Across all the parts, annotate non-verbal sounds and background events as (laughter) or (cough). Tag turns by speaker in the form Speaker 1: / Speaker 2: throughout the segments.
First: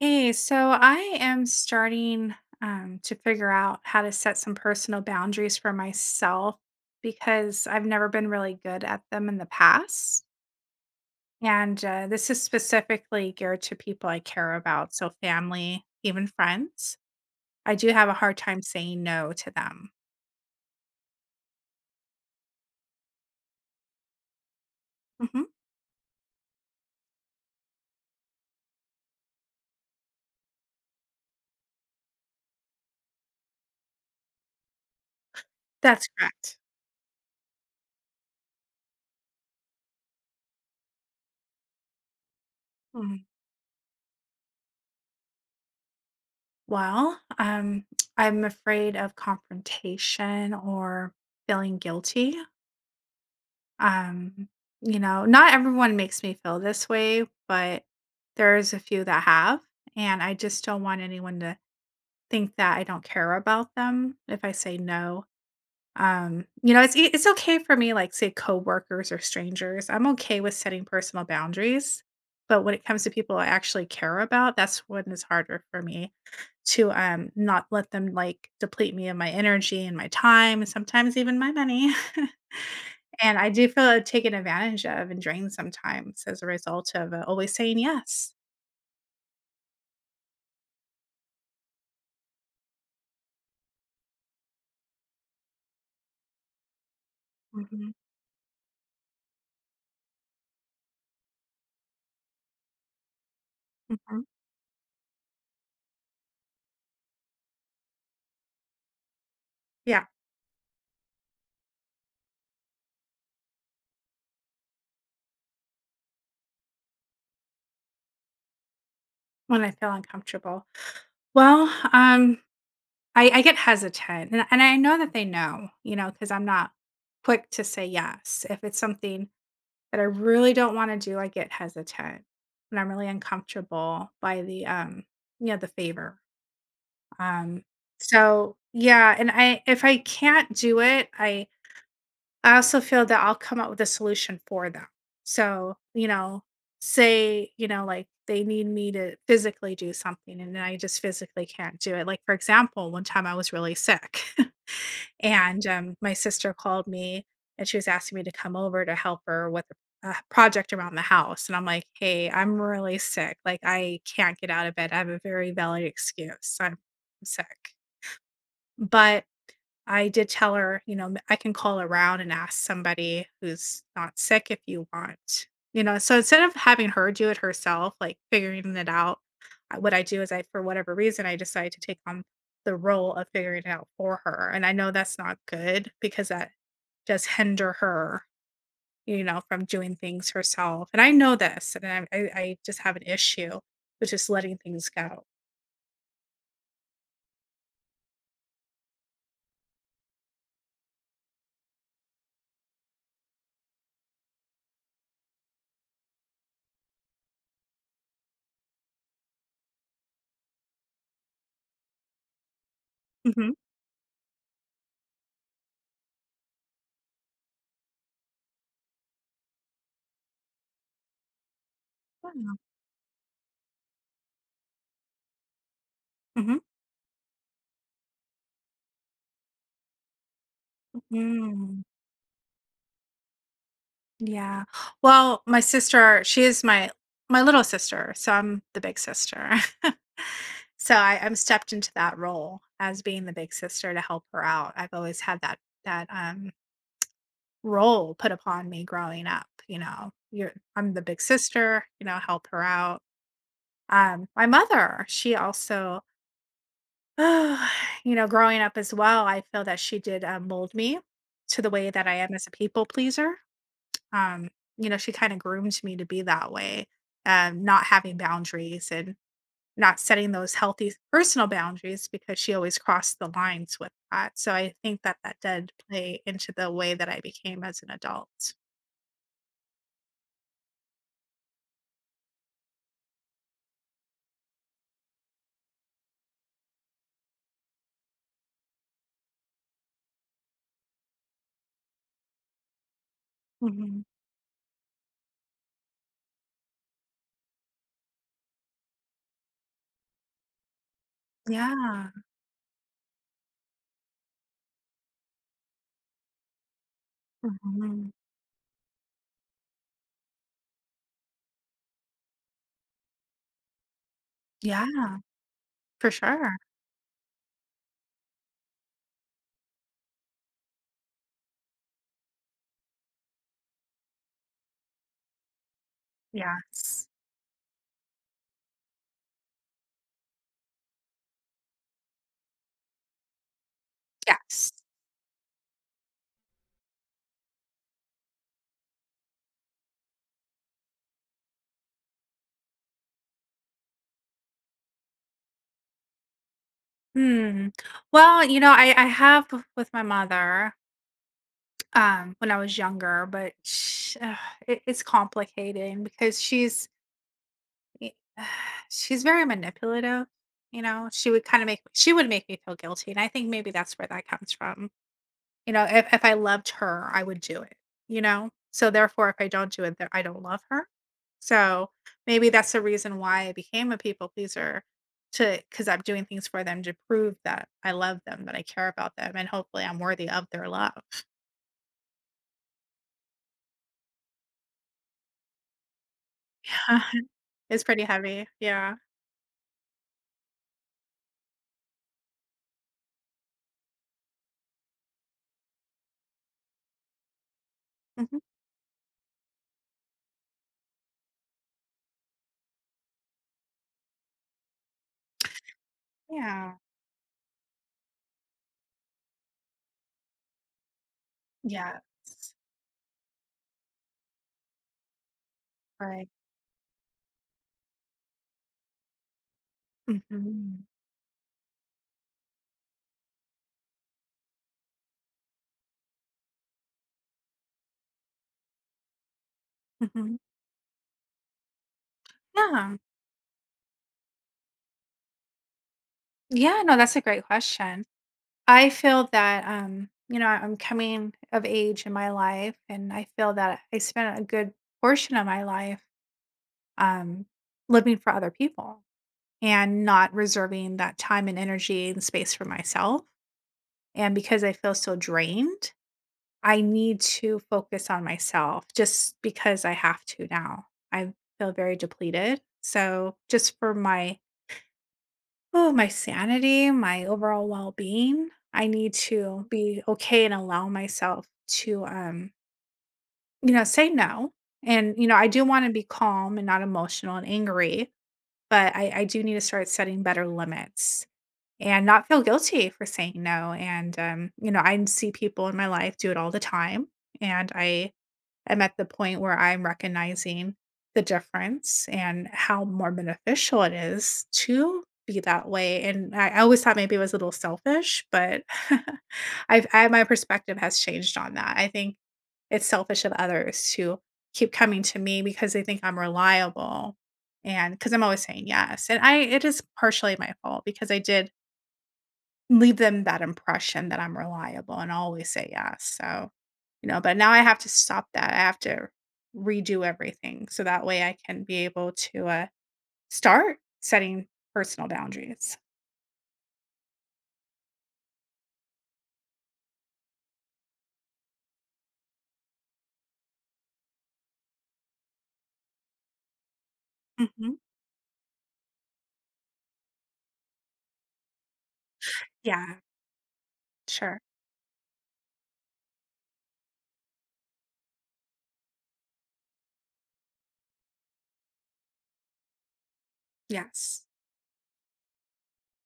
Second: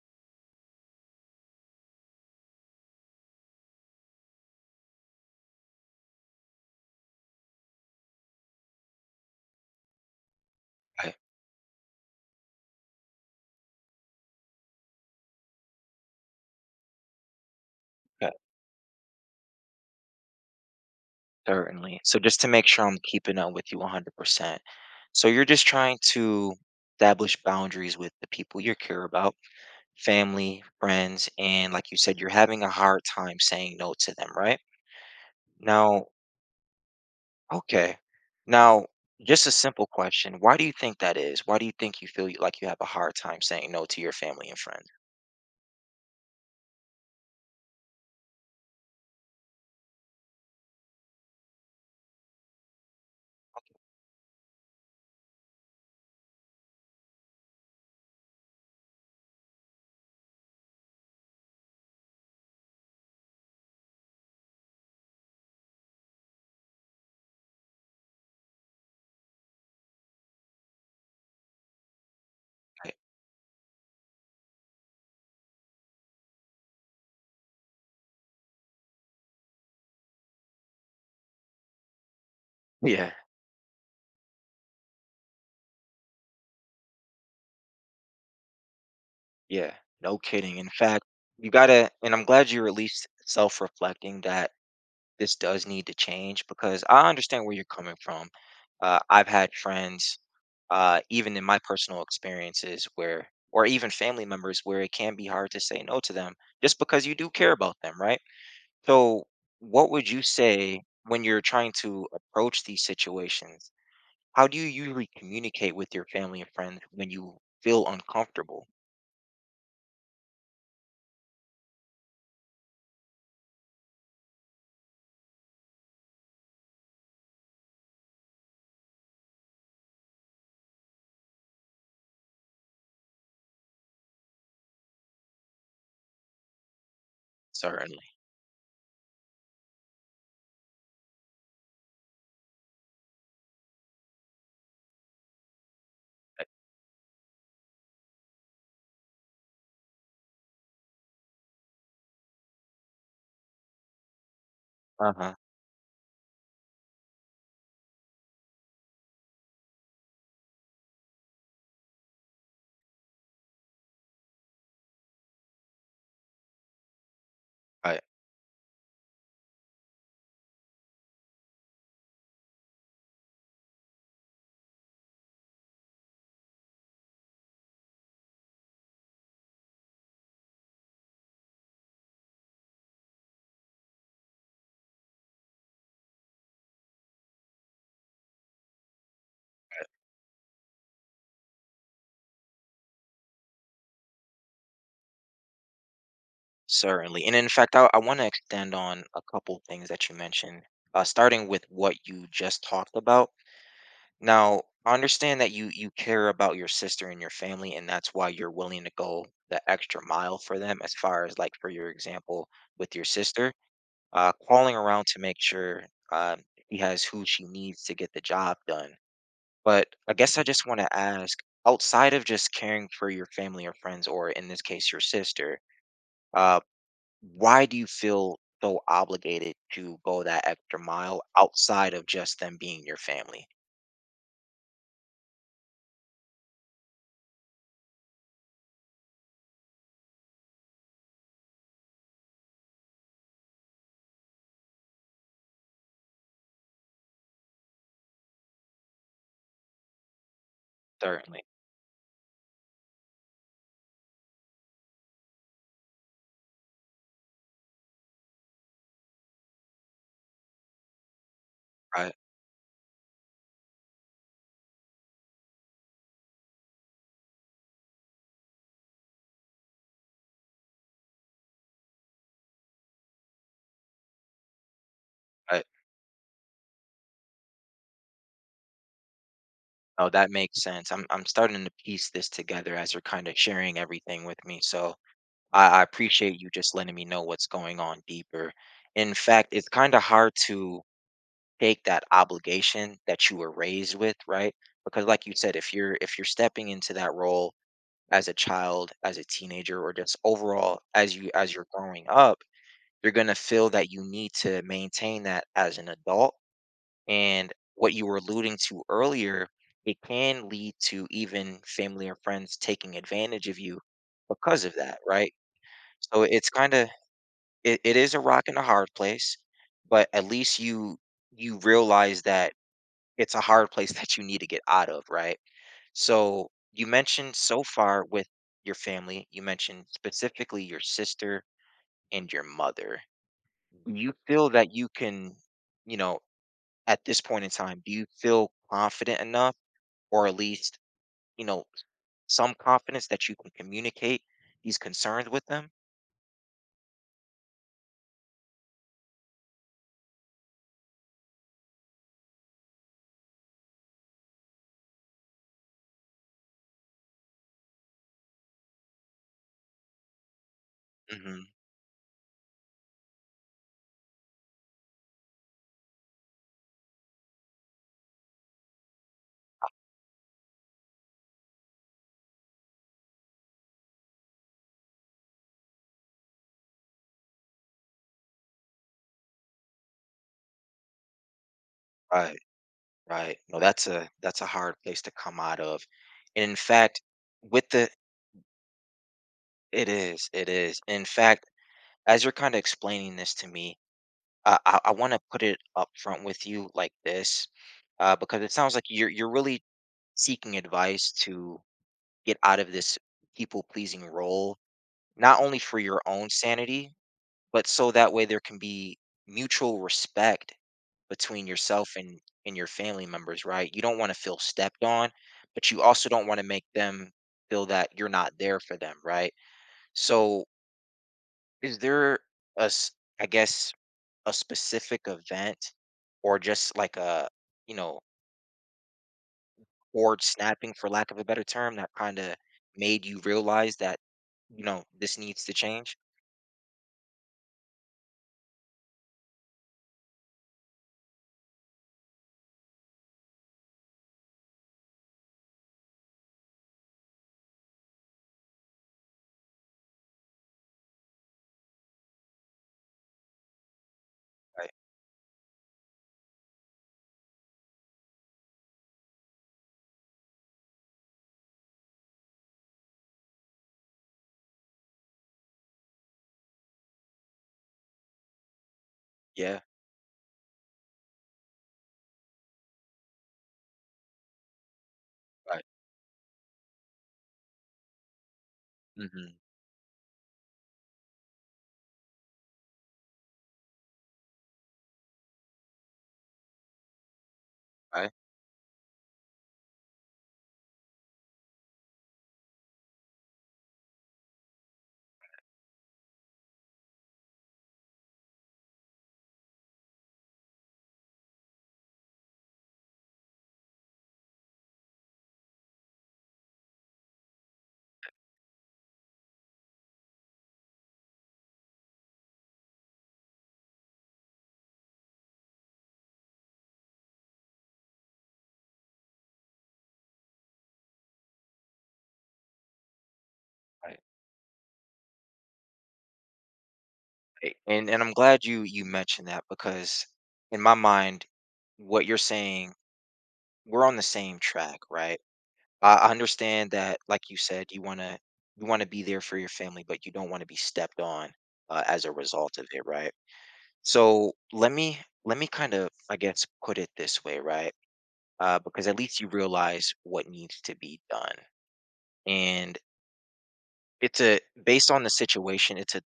Speaker 1: Hey, so I am starting to figure out how to set some personal boundaries for myself because I've never been really good at them in the past.
Speaker 2: Okay,
Speaker 1: And this is specifically geared to people I care about, so family, even friends. I do have a
Speaker 2: okay,
Speaker 1: hard time saying no to them.
Speaker 2: certainly. So just to make sure I'm keeping up with you 100%. So
Speaker 1: Mhm.
Speaker 2: you're just trying to establish boundaries with the people you care about, family, friends, and like you said, you're having a hard time saying no to them, right?
Speaker 1: That's
Speaker 2: Now,
Speaker 1: correct.
Speaker 2: okay. Now, just a simple question. Why do you think that is? Why do you think you feel like you have a hard
Speaker 1: Mm.
Speaker 2: time saying no to your family and friends?
Speaker 1: Well, I'm afraid of confrontation or feeling guilty. Um, you know, not everyone makes me feel this way, but there's a few that have, and I just don't want anyone to think that I don't care about them if I say no. You know, it's okay for me, like say coworkers or strangers. I'm okay with setting personal boundaries, but when it
Speaker 2: Okay.
Speaker 1: comes to people I actually care about, that's when it's harder for me to not let them like deplete me of my energy and my time and sometimes even my money. (laughs)
Speaker 2: Yeah,
Speaker 1: And I do feel taken advantage of and drained sometimes as a result of, always saying yes.
Speaker 2: yeah, no kidding. In fact, you gotta, and I'm glad you're at least self-reflecting that this does need to change because I understand where you're
Speaker 1: Mhm,
Speaker 2: coming from. I've had friends even in my personal experiences where or even
Speaker 1: mhm.
Speaker 2: family members where it can be hard to say no to them just because you do care about them, right? So what
Speaker 1: Yeah,
Speaker 2: would you say when you're trying to approach these situations? How do you usually communicate with your family and friends when you feel uncomfortable?
Speaker 1: when I feel uncomfortable. Well, um, I get hesitant, and I know that they know, you know, because 'cause I'm not quick to say yes. If it's something that I really don't wanna do, I get hesitant, and I'm really uncomfortable by the, you know, the favor. Um,
Speaker 2: Certainly.
Speaker 1: so, yeah, and I if I can't do it, I also feel that I'll come up with a solution for them. So, you know, say, you know, like they need me to physically do something and I just physically can't do it. Like, for example, one time I was really sick (laughs)
Speaker 2: Uh huh.
Speaker 1: and my sister called me and she was asking me to come over to help her with a project around the house. And I'm like, hey, I'm really sick. Like, I can't get out of bed. I have a very valid excuse. I'm sick.
Speaker 2: I
Speaker 1: But I did tell her, you know, "I can call around and ask somebody who's not sick if you want." You know, so instead of having her do it herself, like, figuring it out, what I do is I for whatever reason, I decide to take on the role of figuring it out for her, and I know that's not good because that does hinder her, you know, from doing things herself. And I know this, and I just have an issue with just letting things go.
Speaker 2: certainly, and in fact, I want to extend on a couple things that you mentioned, starting with what you just talked about. Now, I understand that you care about your sister and your family, and that's why you're willing to go the extra mile for them as far as like for your example with your
Speaker 1: Hmm.
Speaker 2: sister, calling around to make sure um, she has who she needs to get the job done. But I guess I just want to ask, outside of just caring for your family or friends, or in this case, your sister, uh,
Speaker 1: Hmm.
Speaker 2: why do you feel so obligated to go that extra mile
Speaker 1: Mm.
Speaker 2: outside of just them being your family?
Speaker 1: Yeah. Well, my sister, she is my little sister, so I'm the big sister. (laughs) So I'm stepped into that role as being the big sister to help her out. I've always had that role put upon me growing up, you know, you're I'm the big
Speaker 2: Certainly,
Speaker 1: sister, you know, help her out. My mother, she also, (sighs) you know, growing up as well, I feel that she did mold me to the way that I
Speaker 2: right?
Speaker 1: am as a people pleaser. Um, you know, she kind of groomed me to be that way, not having boundaries and not setting those healthy personal boundaries because she always crossed the lines with that. So I think that
Speaker 2: Right.
Speaker 1: did play into the way that I became as an adult.
Speaker 2: Oh, that makes sense. I'm starting to piece this together as you're kind of sharing everything with me. So I appreciate you just letting me know what's going on deeper. In fact, it's kind of hard to take that obligation that you were raised
Speaker 1: Mm-hmm.
Speaker 2: with, right? Because like you said, if you're stepping into that role as a child, as a teenager, or just overall as you're growing
Speaker 1: Yeah,
Speaker 2: up, you're gonna feel that you need to maintain that as an adult, and what you
Speaker 1: mhm,
Speaker 2: were alluding to earlier, it can lead to even family or friends taking advantage of you because of that,
Speaker 1: yeah,
Speaker 2: right?
Speaker 1: for
Speaker 2: So it's
Speaker 1: sure,
Speaker 2: kind of it is a rock and a hard place, but at least you realize that it's a hard place (laughs) that you need to get out of, right? So you
Speaker 1: yes,
Speaker 2: mentioned so far with your family, you mentioned specifically your sister and your mother. You feel
Speaker 1: yes.
Speaker 2: that you can, you know, at this point in time, do you feel confident enough? Or at least, you know, some confidence that you can communicate these concerns with them.
Speaker 1: Hmm. Well, you know, I have with my mother, when I was younger, but sh it's complicating because she's e (sighs) she's very manipulative, you know, she
Speaker 2: Hmm.
Speaker 1: would kinda make she would make me feel guilty, and I think maybe that's where that comes from. You know, if I loved her, I would do it, you know? So, therefore, if I don't do it, then I don't love her. So, maybe that's the reason why I became a people pleaser to because 'cause I'm doing things for them to prove that I love them, that I care about them, and hopefully I'm worthy of their love.
Speaker 2: Right, right. No, that's a hard place to come out of. And in fact,
Speaker 1: (laughs)
Speaker 2: with
Speaker 1: It's
Speaker 2: the
Speaker 1: pretty heavy. Yeah.
Speaker 2: it is, it is. In fact, as you're kind of explaining this to me, uh, I want to put it up front with you like this,
Speaker 1: Mhm.
Speaker 2: because it sounds like you're really seeking advice to get out of this people pleasing role, not only for your own
Speaker 1: Yeah.
Speaker 2: sanity, but so that way there can be mutual respect between yourself
Speaker 1: Yes.
Speaker 2: and your family members, right? You don't want to feel stepped on, but you also don't
Speaker 1: Right.
Speaker 2: want to make them feel that you're not there for them, right? So
Speaker 1: Mhm.
Speaker 2: is there a s- I guess a specific event or just like a, you know, cord
Speaker 1: Mhm.
Speaker 2: snapping for lack of a better term that kind of
Speaker 1: Yeah.
Speaker 2: made you realize that, you know, this needs to change,
Speaker 1: Yeah, no, that's a great question. I feel that, you know, I'm coming of age in my life, and I feel that I spent a good portion of my life, um, living for other people and not reserving that time and energy and space for myself. And because I
Speaker 2: right?
Speaker 1: feel so drained, I need to focus on myself just because I have to now. I feel very depleted. So, just for my Oh, my sanity, my overall well-being. I need
Speaker 2: Yeah,
Speaker 1: to be okay and allow myself to you know, say no. And you know, I do
Speaker 2: right.
Speaker 1: want to be calm and not emotional and angry, but I
Speaker 2: Hmm,
Speaker 1: do need to start setting better limits and not feel guilty for saying no. And, you know, I see people in my life do it all the time. And I
Speaker 2: right.
Speaker 1: am at the point where I'm recognizing the difference and how more beneficial it is to be that way. And I always thought maybe it was a little selfish, but (laughs) my perspective has changed on that. I think it's selfish of others to keep coming to me because they think I'm reliable and because I'm always saying yes. And I it is partially my fault because I did leave them that impression that I'm reliable and always say yes, so, you know, but now I have to stop that, I have to redo everything so that way I can be able to, start
Speaker 2: Right.
Speaker 1: setting personal boundaries.
Speaker 2: And I'm glad you mentioned that because in my mind, what you're saying, we're on the same track, right? I understand that, like you said,
Speaker 1: Mhm.
Speaker 2: you wanna be there for your family, but you don't want to be stepped on, as a result of it,
Speaker 1: Yeah,
Speaker 2: right? So
Speaker 1: sure.
Speaker 2: let me kind of, I guess, put it this way, right? Because at least you realize what needs to be done, and it's
Speaker 1: Yes.
Speaker 2: a based on the situation, it's a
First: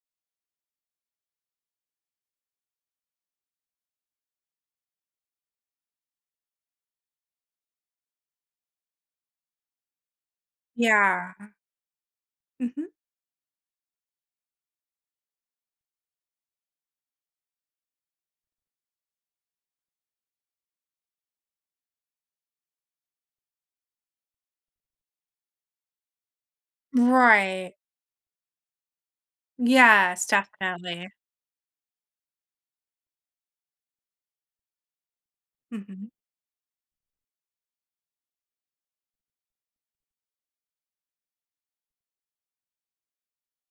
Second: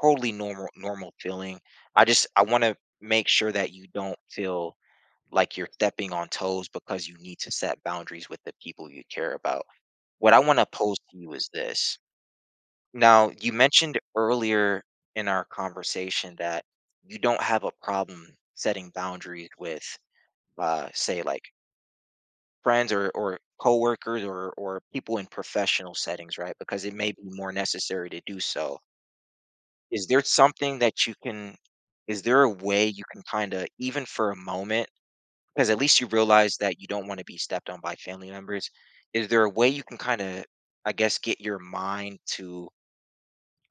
Speaker 2: totally normal feeling. I wanna make sure that you don't feel like you're stepping on toes because you need to set boundaries with the people you care about. What I wanna pose to
Speaker 1: Yeah.
Speaker 2: you is this.
Speaker 1: Mhm.
Speaker 2: Now, you mentioned earlier in our conversation that you don't have a problem setting boundaries with, say, like, friends or coworkers or people in professional settings, right? Because it may be more
Speaker 1: Right.
Speaker 2: necessary to do so. Is there
Speaker 1: Yes,
Speaker 2: something that
Speaker 1: definitely.
Speaker 2: you can, is there a way you can kinda, even for a moment, because at least you
Speaker 1: Mhm.
Speaker 2: realize that you don't wanna be stepped on by family members, is there a way you can kinda, I guess, get your mind to,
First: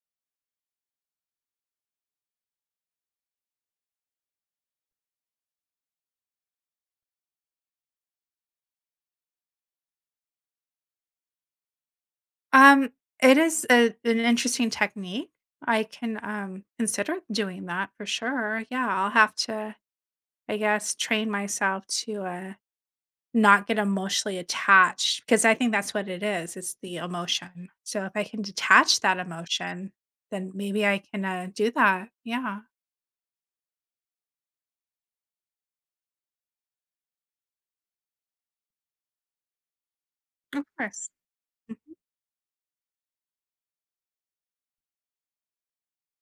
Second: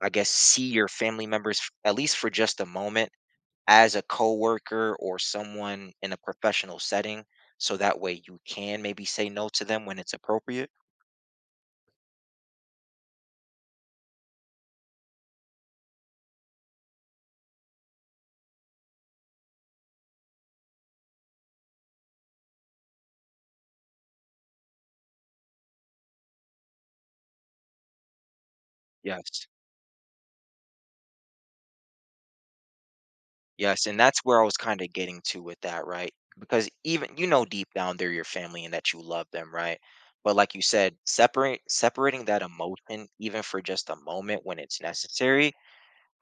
Speaker 2: I guess, see your family members, f at least for just a moment, as a coworker or someone in a professional setting, so that way you can maybe say no to them when it's appropriate?
Speaker 1: Um, it is a an interesting technique. I can, consider doing that for sure. Yeah, I'll have to, I guess, train myself to, not get emotionally attached because I think that's what it is, it's the emotion. So if I can detach that
Speaker 2: Yes.
Speaker 1: emotion, then maybe I can, do that. Yeah,
Speaker 2: Yes, and that's where I was kinda getting to with that, right? Because even, you know, deep down they're your family and that you love them, right? But like you
Speaker 1: of
Speaker 2: said,
Speaker 1: course.
Speaker 2: separate separating that emotion even for just a moment when it's necessary,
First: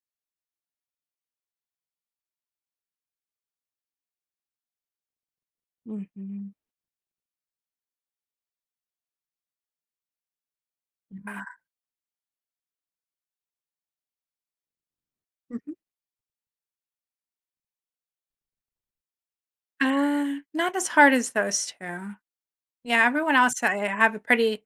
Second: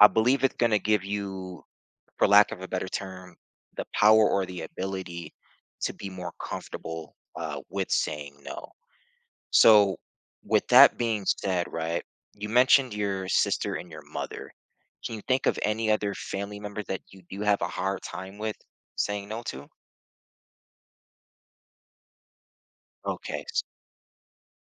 Speaker 2: I believe it's gonna give you, for lack of a better term, the power or the ability to
Speaker 1: Mhm,
Speaker 2: be more
Speaker 1: mhm,
Speaker 2: comfortable, with saying no. So, with that being
Speaker 1: yeah.
Speaker 2: said, right, you mentioned your sister and your mother. Can you think of
Speaker 1: Mhm.
Speaker 2: any other family member that you do have a hard time with saying no to?
Speaker 1: Not as hard as those 2. Yeah, everyone
Speaker 2: Okay,
Speaker 1: else,
Speaker 2: s-
Speaker 1: I have a pretty,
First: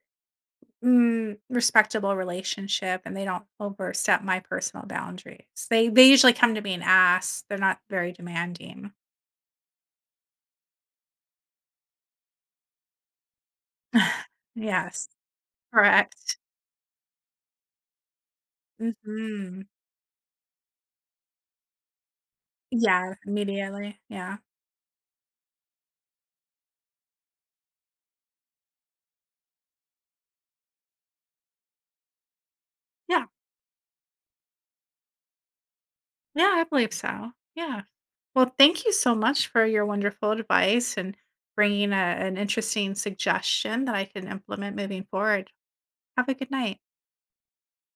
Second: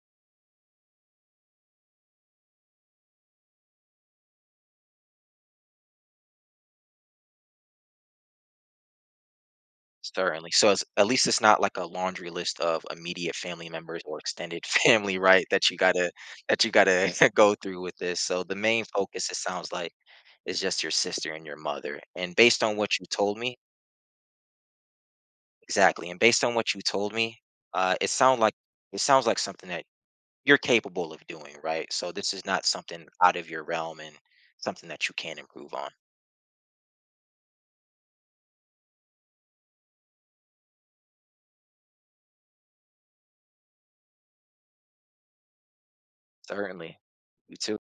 Speaker 1: mm, respectable relationship, and they don't overstep my personal boundaries. They usually come to me and ask, they're not very demanding. (sighs)
Speaker 2: Certainly. So, it's, at least it's not like a laundry list of immediate family members or
Speaker 1: (laughs)
Speaker 2: extended (laughs)
Speaker 1: Yes,
Speaker 2: family, right?
Speaker 1: correct.
Speaker 2: That you gotta (laughs) go through with this. So, the main focus it
Speaker 1: Mhm.
Speaker 2: sounds like is just your sister and your mother. And based on what you
Speaker 1: Yeah,
Speaker 2: told me,
Speaker 1: immediately. Yeah.
Speaker 2: exactly. And based on what you told me, uh, it sound like it sounds like something that you're capable of doing, right? So this is not something
Speaker 1: Yeah.
Speaker 2: out of your realm and something that you can improve on.
Speaker 1: Yeah, I believe so. Yeah. Well, thank you so much for your wonderful advice and bringing a, an interesting suggestion that I can implement moving forward. Have a good night.
Speaker 2: Certainly. You too.